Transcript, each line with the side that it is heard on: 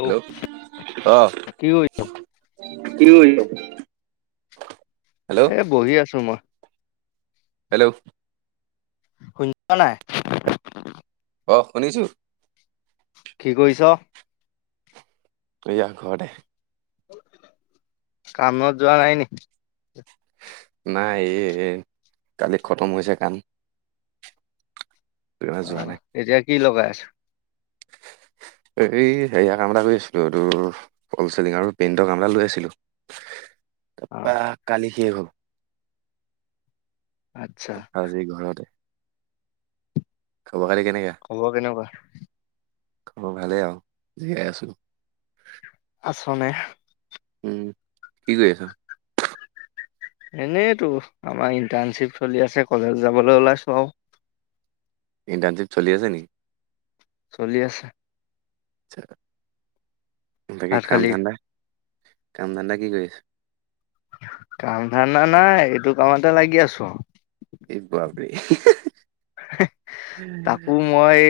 right: Hello অহ।
left: কি কৰি এ বহি আছো মই।
right: হেল্ল'
left: শুনিছা নাই?
right: অহ শুনিছো।
left: কি কৰিছ?
right: এইয়া ঘৰতে।
left: কামত যোৱা নাই নি?
right: নাই এই কালি খতম হৈছে কাম। যোৱা
left: অঁহ
right: নাই
left: এতিয়া কি লগাই আছ?
right: এই হেৰিয়া কাম এটা কৰি আছিলো, এই তোৰ হলচেলিং আৰু প্ৰীণ্টৰ কাম এটা লৈ আছিলো।
left: অ
right: তাৰপৰা কালি শেষ হ'ল।
left: আচ্ছা
right: আজি ঘৰতে। খবৰ খাতি কেনেকা
left: খবৰ কেনেকোৱা?
right: খবৰ ভালেই আৰু জীয়াই আছো।
left: আছ নে?
right: উম কি কৰি আছ?
left: এনেইতো। আমাৰ ইণ্টাৰ্ণশ্বিপ চলি আছে কলেজ যাবলৈ ওলাইছো আৰু।
right: ইণ্টাৰ্ণশ্বিপ চলি আছে নি?
left: চলি আছে।
right: বাকী
left: ভাত
right: কাম
left: খালি
right: ধান্দা? কাম ধান্দা কি কৰি আছ?
left: কাম ধানদা নাই এইটো কামতে লাগি আছ।
right: এই বাপৰে হি হি।
left: হে তাকো মই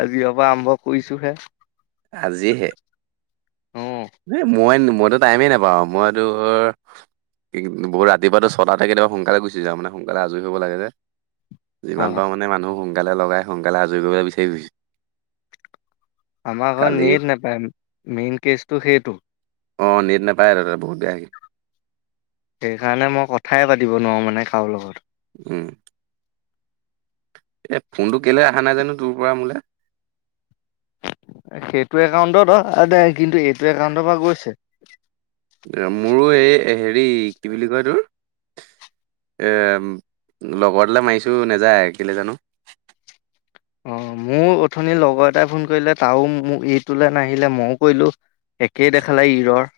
left: আজিৰৰ পৰা আৰম্ভ কৰিছোহে।
right: আজি হে।
left: অ
right: মইতো টাইমেই নাপাওঁ। মই তোৰ কি বহু ৰাতি পুৱাটো ছটাতে কেতিয়াবা সোনকালে গুচি যাওঁ, মানে সোনকালে আজৰি হ'ব লাগে যে।
left: অ
right: যিমান পাৰো মানে মানুহ সোনকালে লগাই, সোনকালে আজৰি কৰিব বিচাৰি ফুৰিছোঁ।
left: আমাৰ ঘৰত নেট নাপায় মেইন কেচটো সেইটো।
right: অ নেট নাপায় তাতে বহুত বেয়া।
left: সেইকাৰণে মই কথাই পাতিব নোৱাৰো মানে কাৰো লগত।
right: উম। এ ফোনটো কেলে অহা নাই জানো তোৰ পৰা মোলে।
left: সেইটো একাউন্টত আদাই, কিন্তু এইটো একাউণ্টৰ পৰা গৈছে।
right: মোৰো এই হেৰি কি বুলি কয় তোৰ এ লগৰ এটালে মাৰিছো নেযায় কেলে জানো?
left: অ মোৰ অথনিৰ লগৰ এটাই ফোন কৰিলে টাও এইটোলৈ নাহিলে মও কৰিলো। একেই দেখালে ইৰৰ।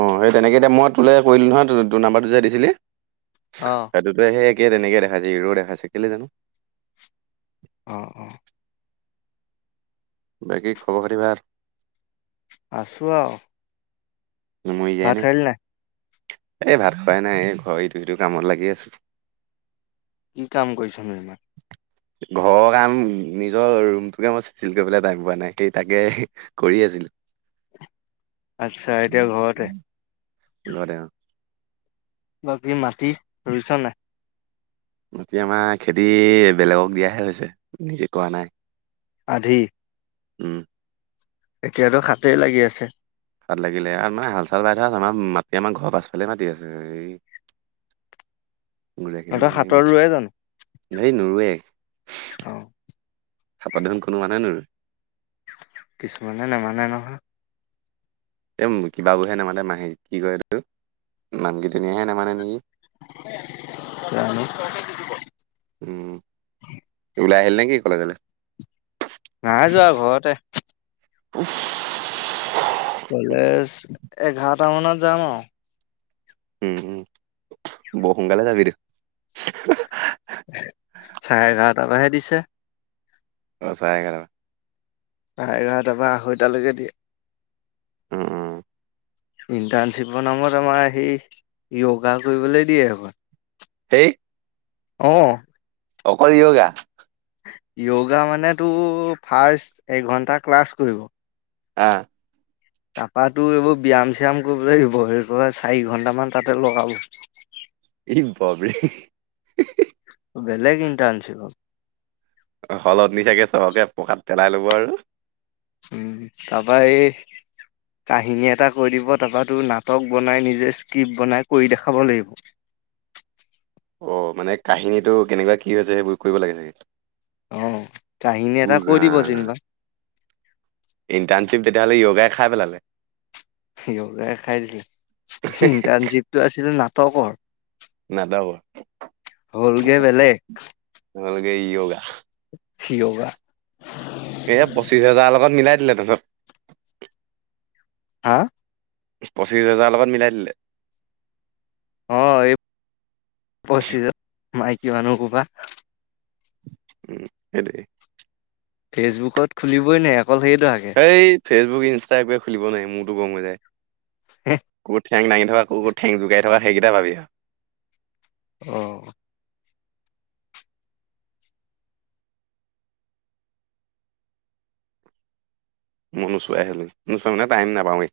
right: অঁ সেই তেনেকে এতিয়া মই তোলে কৰিলোঁ নহয় ত তোৰ নাম্বাৰটো যে দিছিলি।
left: অ
right: সেইটোতে সেই কে তেনেকে দেখাইছে ইৰৰ'' দেখাইছে কেলে জানো?
left: অহ অহ।
right: বাকী খবৰ খাতি ভাল?
left: আছোঁ আৰু। ভাত খালি নাই
right: [unintelligible] এই ভাত খোৱাই নাই, এই ঘৰ ইটো সিটো কামত লাগি আছো।
left: কি কাম কৰিছানো ইমান?
right: ঘৰৰ কাম, নিজৰ ৰুমটোকে মই চিজিল কৰিবলই টাইম পোৱা নাই, সেই তাকে কৰি কি আছিল?
left: আচ্ছা এতিয়া ঘৰতে?
right: ঘৰতে অঁ।
left: বাকী মাটি লৈছা নাই?
right: এতিয়া আমাৰ খেতি বেলেগক দিয়াহে হৈছে, নিজে কৰা নাই।
left: আধি
right: উম
left: এতিয়াতো সাটেই লাগি আছে।
right: হাট লাগিলে আৰু মানে হাল চাল বাই থোৱা আছে, আমাৰ মাটি আমাৰ ঘৰৰ পাছফালে মাতি আছে, এই
left: [inaudible]
right: গুৰা খিনি
left: তহঁতৰ হাতৰ ৰোৱে
right: [inaudible] নেই নোৰোৱে।
left: অহ
right: চাপাত দেখোন কোনো মানুহ নোৰুই।
left: কিছুমানে নেমানে নহয়।
right: এই কিবাবোৰহে নামাতে মাহীক কি কয় এইটো মাক কেইজনিয়েহে নামানে নেকি?
left: [unintelligible]
right: এই কলেজলে।
left: নাই যোৱা ঘৰতে।
right: [unintelligible]
left: কলেজ এঘাৰটা মানত যাম আৰু।
right: উম -উম বৰ সোনকালে ঝাপি দেখ
left: চাৰে এঘাৰটা পা হে দিছে।
right: অহ, চাৰে এঘাৰটাপা।
left: চৰে এঘাৰতাৰ পা আঢ়ৈটা লৈকে দিয়ে।
right: উম - উম
left: ইণ্টাৰ্ণশ্বিপৰ নামত আমাৰ সেই য়গা কৰিবলৈ দিয়ে আক
right: সেই
left: অহ।
right: অকল য়গা?
left: য়গা মানে তোৰ ফাৰ্ষ্ট এঘন্টা ক্লাছ কৰিব
right: আহ
left: তাৰপা তোৰ এইবোৰ ব্যায়াম -চ্যায়াম কৰিবলৈ দিব চাৰি ঘন্টামান তাতে লগাব।
right: ইহ বা বে [unintelligible]
left: বেলেগ ইণ্টাৰ্ণশ্বিপ আৰু
right: হলত নি চাগে চবকে পকাত পেলাই লব আৰু
left: উম, তাপা এই কাহিনী এটা কৈ দিব তাৰপৰা তোৰ নাটক বনাই নিজে স্ক্ৰিপ্ট বনাই কৰি দেখাব লাগিব। [inaudible]
right: অহ, মানে কাহিনীটো কেনেকুৱা কি হৈছে সেইবোৰ কৰিব লাগে চাগে
left: অহ, কাহিনী
right: উ
left: এটা কৈ দিব
right: ৰাম
left: যেনিবা।
right: ইণ্টাৰ্ণশ্বিপ তেতিয়াহ'লে য়গাই খাই পেলালে।
left: য়গাই খাই দিলে ইণ্টাৰ্ণশ্বিপটো আছিল নাটকৰ।
right: নাটক আৰু।
left: হ'লগে বেলেগ।
right: এই য়গা
left: য়গা
right: এয়া পঁচিশ হেজাৰৰ লগত মিলাই দিলে তহঁতক।
left: হা
right: পঁচিছ হেজাৰ লগত মিলাই দিলে।
left: অহ, এই পচিছ [unintelligible] মাইকী মানুহ সোপা।
right: উম, সেইটোৱেই
left: ফেচবুকত খুলিবই নাই অকল সেইটো আকে।
right: এই ফেচবুক, ইনষ্টা এইবোৰ খুলিবই নোৱাৰি মোৰতো গৰম হৈ যায়।
left: হে
right: ক'ত ঠেং ডাঙি থকা কুকুৰ' ঠেং জোকাই থকা সেইকেইটা ভাবি আৰু
left: অহ
right: মই নোচোৱাই হলোঁ। নোচোৱা মানে টাইম নাপাওঁৱে।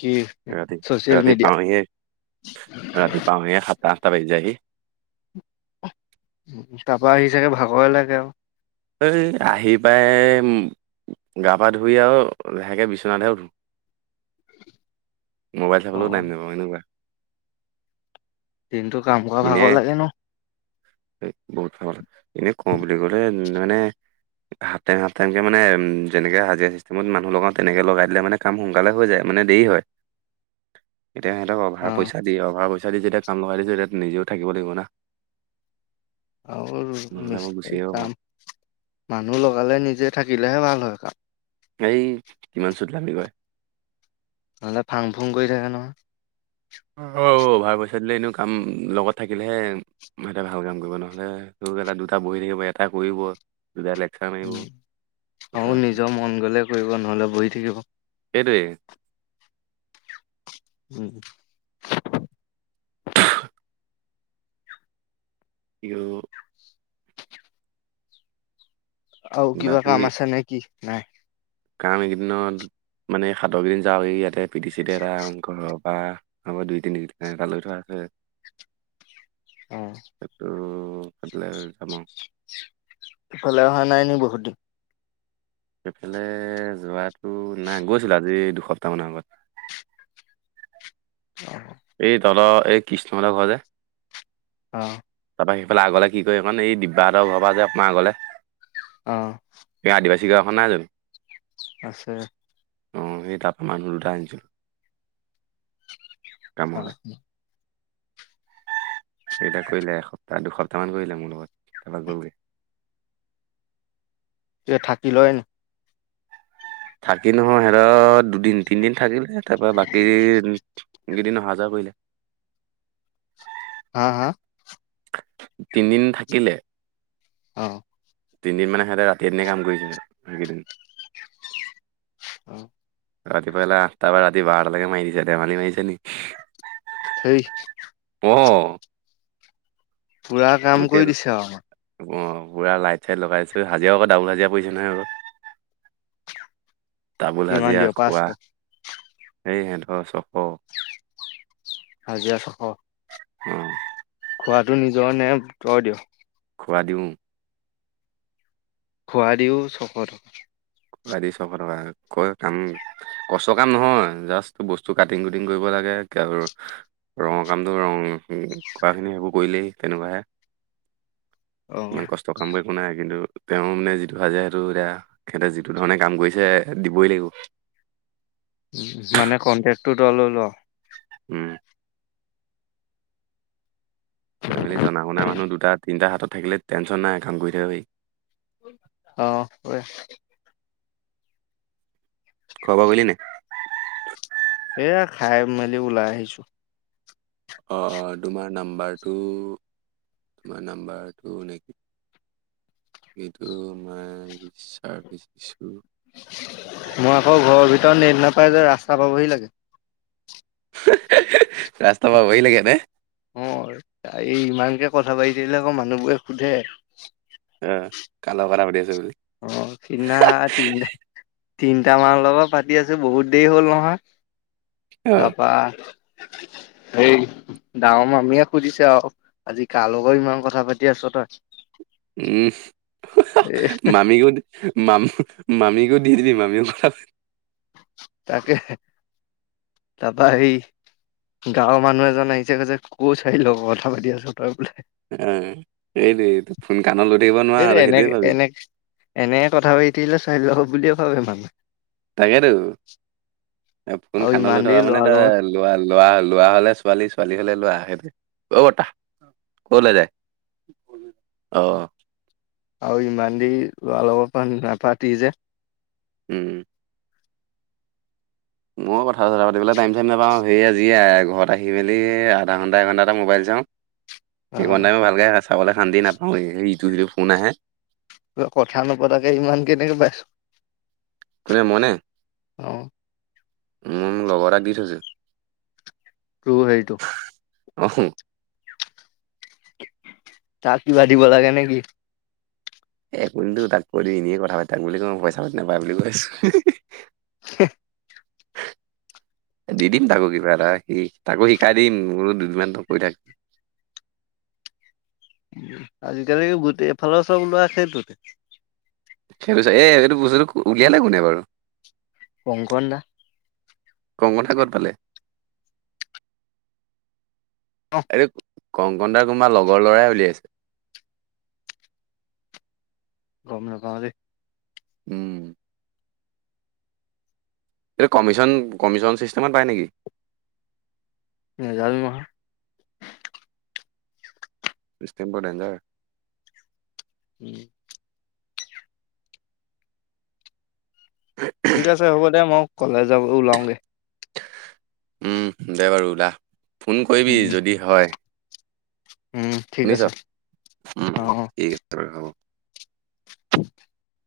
left: কি
right: ৰাতি-
left: ছচিয়েল
right: ৰাতি
left: মিডিয়া
right: পাওঁহি হে। ৰাতি পাওঁহে সাত আঠতা বাজি যায় গে।
left: তাৰপৰা আহি চাগে ভাগৰে লাগে আৰু।
right: এই আহি পাই গা-পা ধুই আৰু লাহেকে বিচনাতহে উঠো।
left: [unintelligible]
right: মোবাইল চাবলৈও
left: আৰু
right: টাইম নাপাওঁ, এনেকুৱা।
left: দিনটো কাম কৰা
right: এনে
left: ভাগৰ লাগে ন'।
right: [unintelligible] এনে কওঁ বুলি ক'লে মানে হাফ টাইম - হাফ টাইমকে মানে যেনেকে হাজিৰা ছিষ্টেমত মানুহ লগাওঁ, তেনেকে লগাই দিলে মানে কাম সোনকালে হৈ যায় মানে দেৰি হয়।
left: [unintelligible]
right: এতিয়া সিহঁতক
left: অ
right: অভাৰ পইচা দি- অভাৰ পইচা দি যেতিয়া কাম লগাই দিছে, তাত নিজেও থাকিব লাগিব না।
left: আৰু [unintelligible]
right: নহ'লে মই গুচি আহিব পাৰোঁ
left: কাম। মানুহ লগালে, নিজে থাকিলেহে ভাল হয় কাম।
right: এই কিমান চুটলামী কয়।
left: নহলে ফাং-ফুং কৰি থাকে নহয়।
right: অভাৰ পইচা দিলে এনেও কাম লগত থাকিলেহে, সিহঁতে ভাল কাম কৰিব, নহলে দুটা বহি থাকিব, এটাই কৰিব। দুটা লেকচাৰ মাৰিব
left: উম।
right: সেইটো
left: অ'
right: আছে না।
left: নিজৰ মন গ'লে কৰিব, নহ'লে বহি থাকিব।
right: সেইটোৱে।
left: উম।
right: ইউ
left: আৰু কিবা
right: বাকী
left: কাম আছে নে কি? নাই?
right: কাম এইকেইদিনত মানে সাতৰকেইদিন যাওঁ। এই ইয়াতে পিটি-চিটে এটা ঘৰৰ পৰা হ'ব দুই-তিনি এটা লৈ থোৱা আ ছে।
left: [unintelligible]
right: সেইটো কাটিলে জানোঁ।
left: কলে অহা নাই নি বহুত দিন?
right: এইফালে যোৱাটো নাই- গৈছিলোঁ, আজি দুসপ্তাহ মানৰ আগত।
left: [unintelligible] অ'।
right: এই তলৰ এই কৃষ্ণমলা ঘৰ যে
left: অ'।
right: তাৰপৰা সেইফালে আগলে কি কয় এইকণ, এই দিব্যাহঁতৰ ঘৰৰপৰা যে অকনমান আগলে
left: অ'।
right: থিকা এখন নাই জানো?
left: আছে।
right: অ' সেই তাত মানুহ দুটা আনিছিলোঁ। কামলে
left: অ'।
right: সেইকেইটা কৰিলে এসপ্তাহ- দুসপ্তাহমান কৰিলে মোৰ লগত। তাৰপৰা গ'লগে।
left: যে থাকি লয়?
right: ৰাখিলোঁ মই সিহঁতত দুদিন- তিনিদিন থাকিলে তাৰ পৰা বাকী এই কেইদিন অহা-যোৱা কৰিলে।
left: হা-হা?
right: তিনিদিন থাকিলে।
left: অ'।
right: তিনিদিনমানে সিহঁতে ৰাতি এনে কাম কৰিছিলে সেইকেইদিন।
left: অ'।
right: ৰাতিপুৱা লা আঠ তাৰ পৰা ৰাতি বাৰলৈকে মাৰি দিছে ধেমালি মাৰিছে নি
left: ঠেই
right: অঁ!
left: পুৰা কাম কৰি দিছে আৰু আমাক
right: অ পুৰা লাইট-চাইট লগাইছো হাজিৰা আকৌ ডাবোল হাজিৰা পৰিছে নহয় আকৌ তামোল
left: কিমান
right: হাজিৰা
left: দিয়
right: খোৱা
left: পাঁচশ
right: সেই হেতৰ চব
left: হাজিৰা ছয়শ
right: অ
left: খোৱাটো নিজৰ নে তই দিয়।
right: খোৱা দিওঁ
left: খোৱা দিও ছশ টকা
right: বাকী ছয়শ টকা কৰে কাম কষ্ট কাম নহয় জাষ্ট বস্তু কাটিং কুটিং কৰিব লাগে। ৰঙৰ কামটো ৰং কৰা খিনি সেইবোৰ কৰিলেই তেনেকুৱাহে
left: [unintelligible] অ
right: ইমান কষ্ট কাম কৰিব নাই কিন্তু তেওঁ মানে যিটো সাজে সেইটো এতিয়া তেখেতে যিটো ধৰণে কাম কৰিছে দিবই লাগিব
left: উ মানে কন্টেকটো তই লৈ লওঁ আৰু
right: উম মেলি জনা শুনা মানুহ দুটা তিনিটা হাতত থাকিলে টেনশ্যন নাই কাম কৰি থাকিব পাৰি
left: অ কৰে
right: খোৱা বোৱা কৰিলি নাই?
left: এয়া খাই মেলি ওলাই আহিছোঁ।
right: অ অ তোমাৰ নাম্বাৰটো তোমাৰ নাম্বাৰটো নেকি সেইটো মই বিশ্বাৰ বুজিছোঁ
left: মই আকৌ ঘৰৰ ভিতৰত নেট নাপায় যে ৰাস্তা পাবহি লাগে
right: ৰাস্তা পাবহি লাগে নে
left: অ এই ইমানকে কথা পাতি থাকিলে আকৌ মানুহবোৰে সোধে।
right: অ কাৰ লগত কথা পাতি আছে বুলি।
left: অ তিনিটামানৰ লগত পাতি আছো বহুত দেৰি হ'ল নহয়
right: অ
left: তাৰপা এই ডাঙৰ মামিয়ে সুধিছে আৰু আজি কা লগত ইমান কথা পাতি আছ তই এ
right: উম বিহুত মাম মামিকো দি দিছোঁ মামিও ক
left: তাকে
right: পাতি
left: তাপা এই গাঁৱৰ মানুহ এজন আহিছে কৈছে কোন' ছোৱালি লগত কথা পাতি আছ তই বোলে।
right: আহ এই এইটোৱে ফোন কাণত লৈ থাকিব নোৱাৰা
left: সেইটো
right: আৰু সেইটোৱে
left: এনেকে
right: পাবি।
left: এনে কথা বোৰ ইতিলৈ চাইল বুলিয়ে ভাবে মানুহে।
right: তাকেতো।
left: [unintelligible]
right: ফোন
left: আৰু ইমান
right: কাণলৈ থকা
left: দেৰি
right: মানে
left: ল'ৰাৰ লগত
right: তাৰ লোৱা লোৱা লোৱা হলে ছোৱালী ছোৱালী হলে লোৱা সেইটোৱে। অ বতাহ ক'লে যায় অহ।
left: আৰু ইমান দেৰি অলপমান নাপাতি যে।
right: উম মই কথা চথা পাতিবলৈ টাইম চাইম নাপাওঁ। সেই আজিয়ে ঘৰত আহি মেলি আধা ঘণ্টাট এঘণ্টা মবাইল। চাওঁ ইমান টাইম
left: অ
right: ভালকে চাবলৈ শান্তি নাপাওঁ ইটো সিটো ফোন আহে।
left: কিবা কথা নপতাকে ইমান কেনেকে পাইছ?
right: কোনেনে মই নে,
left: অ
right: উম লগৰ এটাক দি থৈছো।
left: টু সেইটো।
right: অহোঁ
left: তাক কিবা দিব লাগে নেকি?
right: এ কৈনিদিবি তাক কৈ দি এনেয়ে কথা পাতি থাক বুলি কওঁ পইচা পাতি নাপা বুলি কৈছো।
left: হে।
right: দি দিম তাকো কিবা এটা সি তাকো শিকাই দিম মোৰো দুদিনমান কৰি থাক।
left: [unintelligible] উম আজি কালি গোটেই এফালৰ চব লোৱা সেইটোতে।
right: সেই টো চা এ এইটো বস্তুটো উলিয়ালে কোনে বাৰু?
left: কংকন দা
right: কংগন দা ক'ত পালে।
left: অ
right: আৰু কংকদাৰ কোনোবা লগৰ লৰাই উলিয়াইছে।
left: গম নাপাওঁ দেই।
right: উম। এইটো কমিশন কমিশন চিষ্টেমত পায় নেকি?
left: নাজানোঁ নহয়।
right: বিষ্টিম বৰ ডেঞ্জাৰ।
left: [unintelligible] ঠিক আছে হ'ব দে মই কলেজ যাব ওলাওঁগে।
right: উম দে বাৰু ওলা ফোন কৰিবি
left: উম
right: যদি হয়।
left: উম ঠিক
right: শুনিছ,
left: আছে
right: উম
left: অ অ
right: ঠিক আছে বাৰু হব।
left: [unintelligible]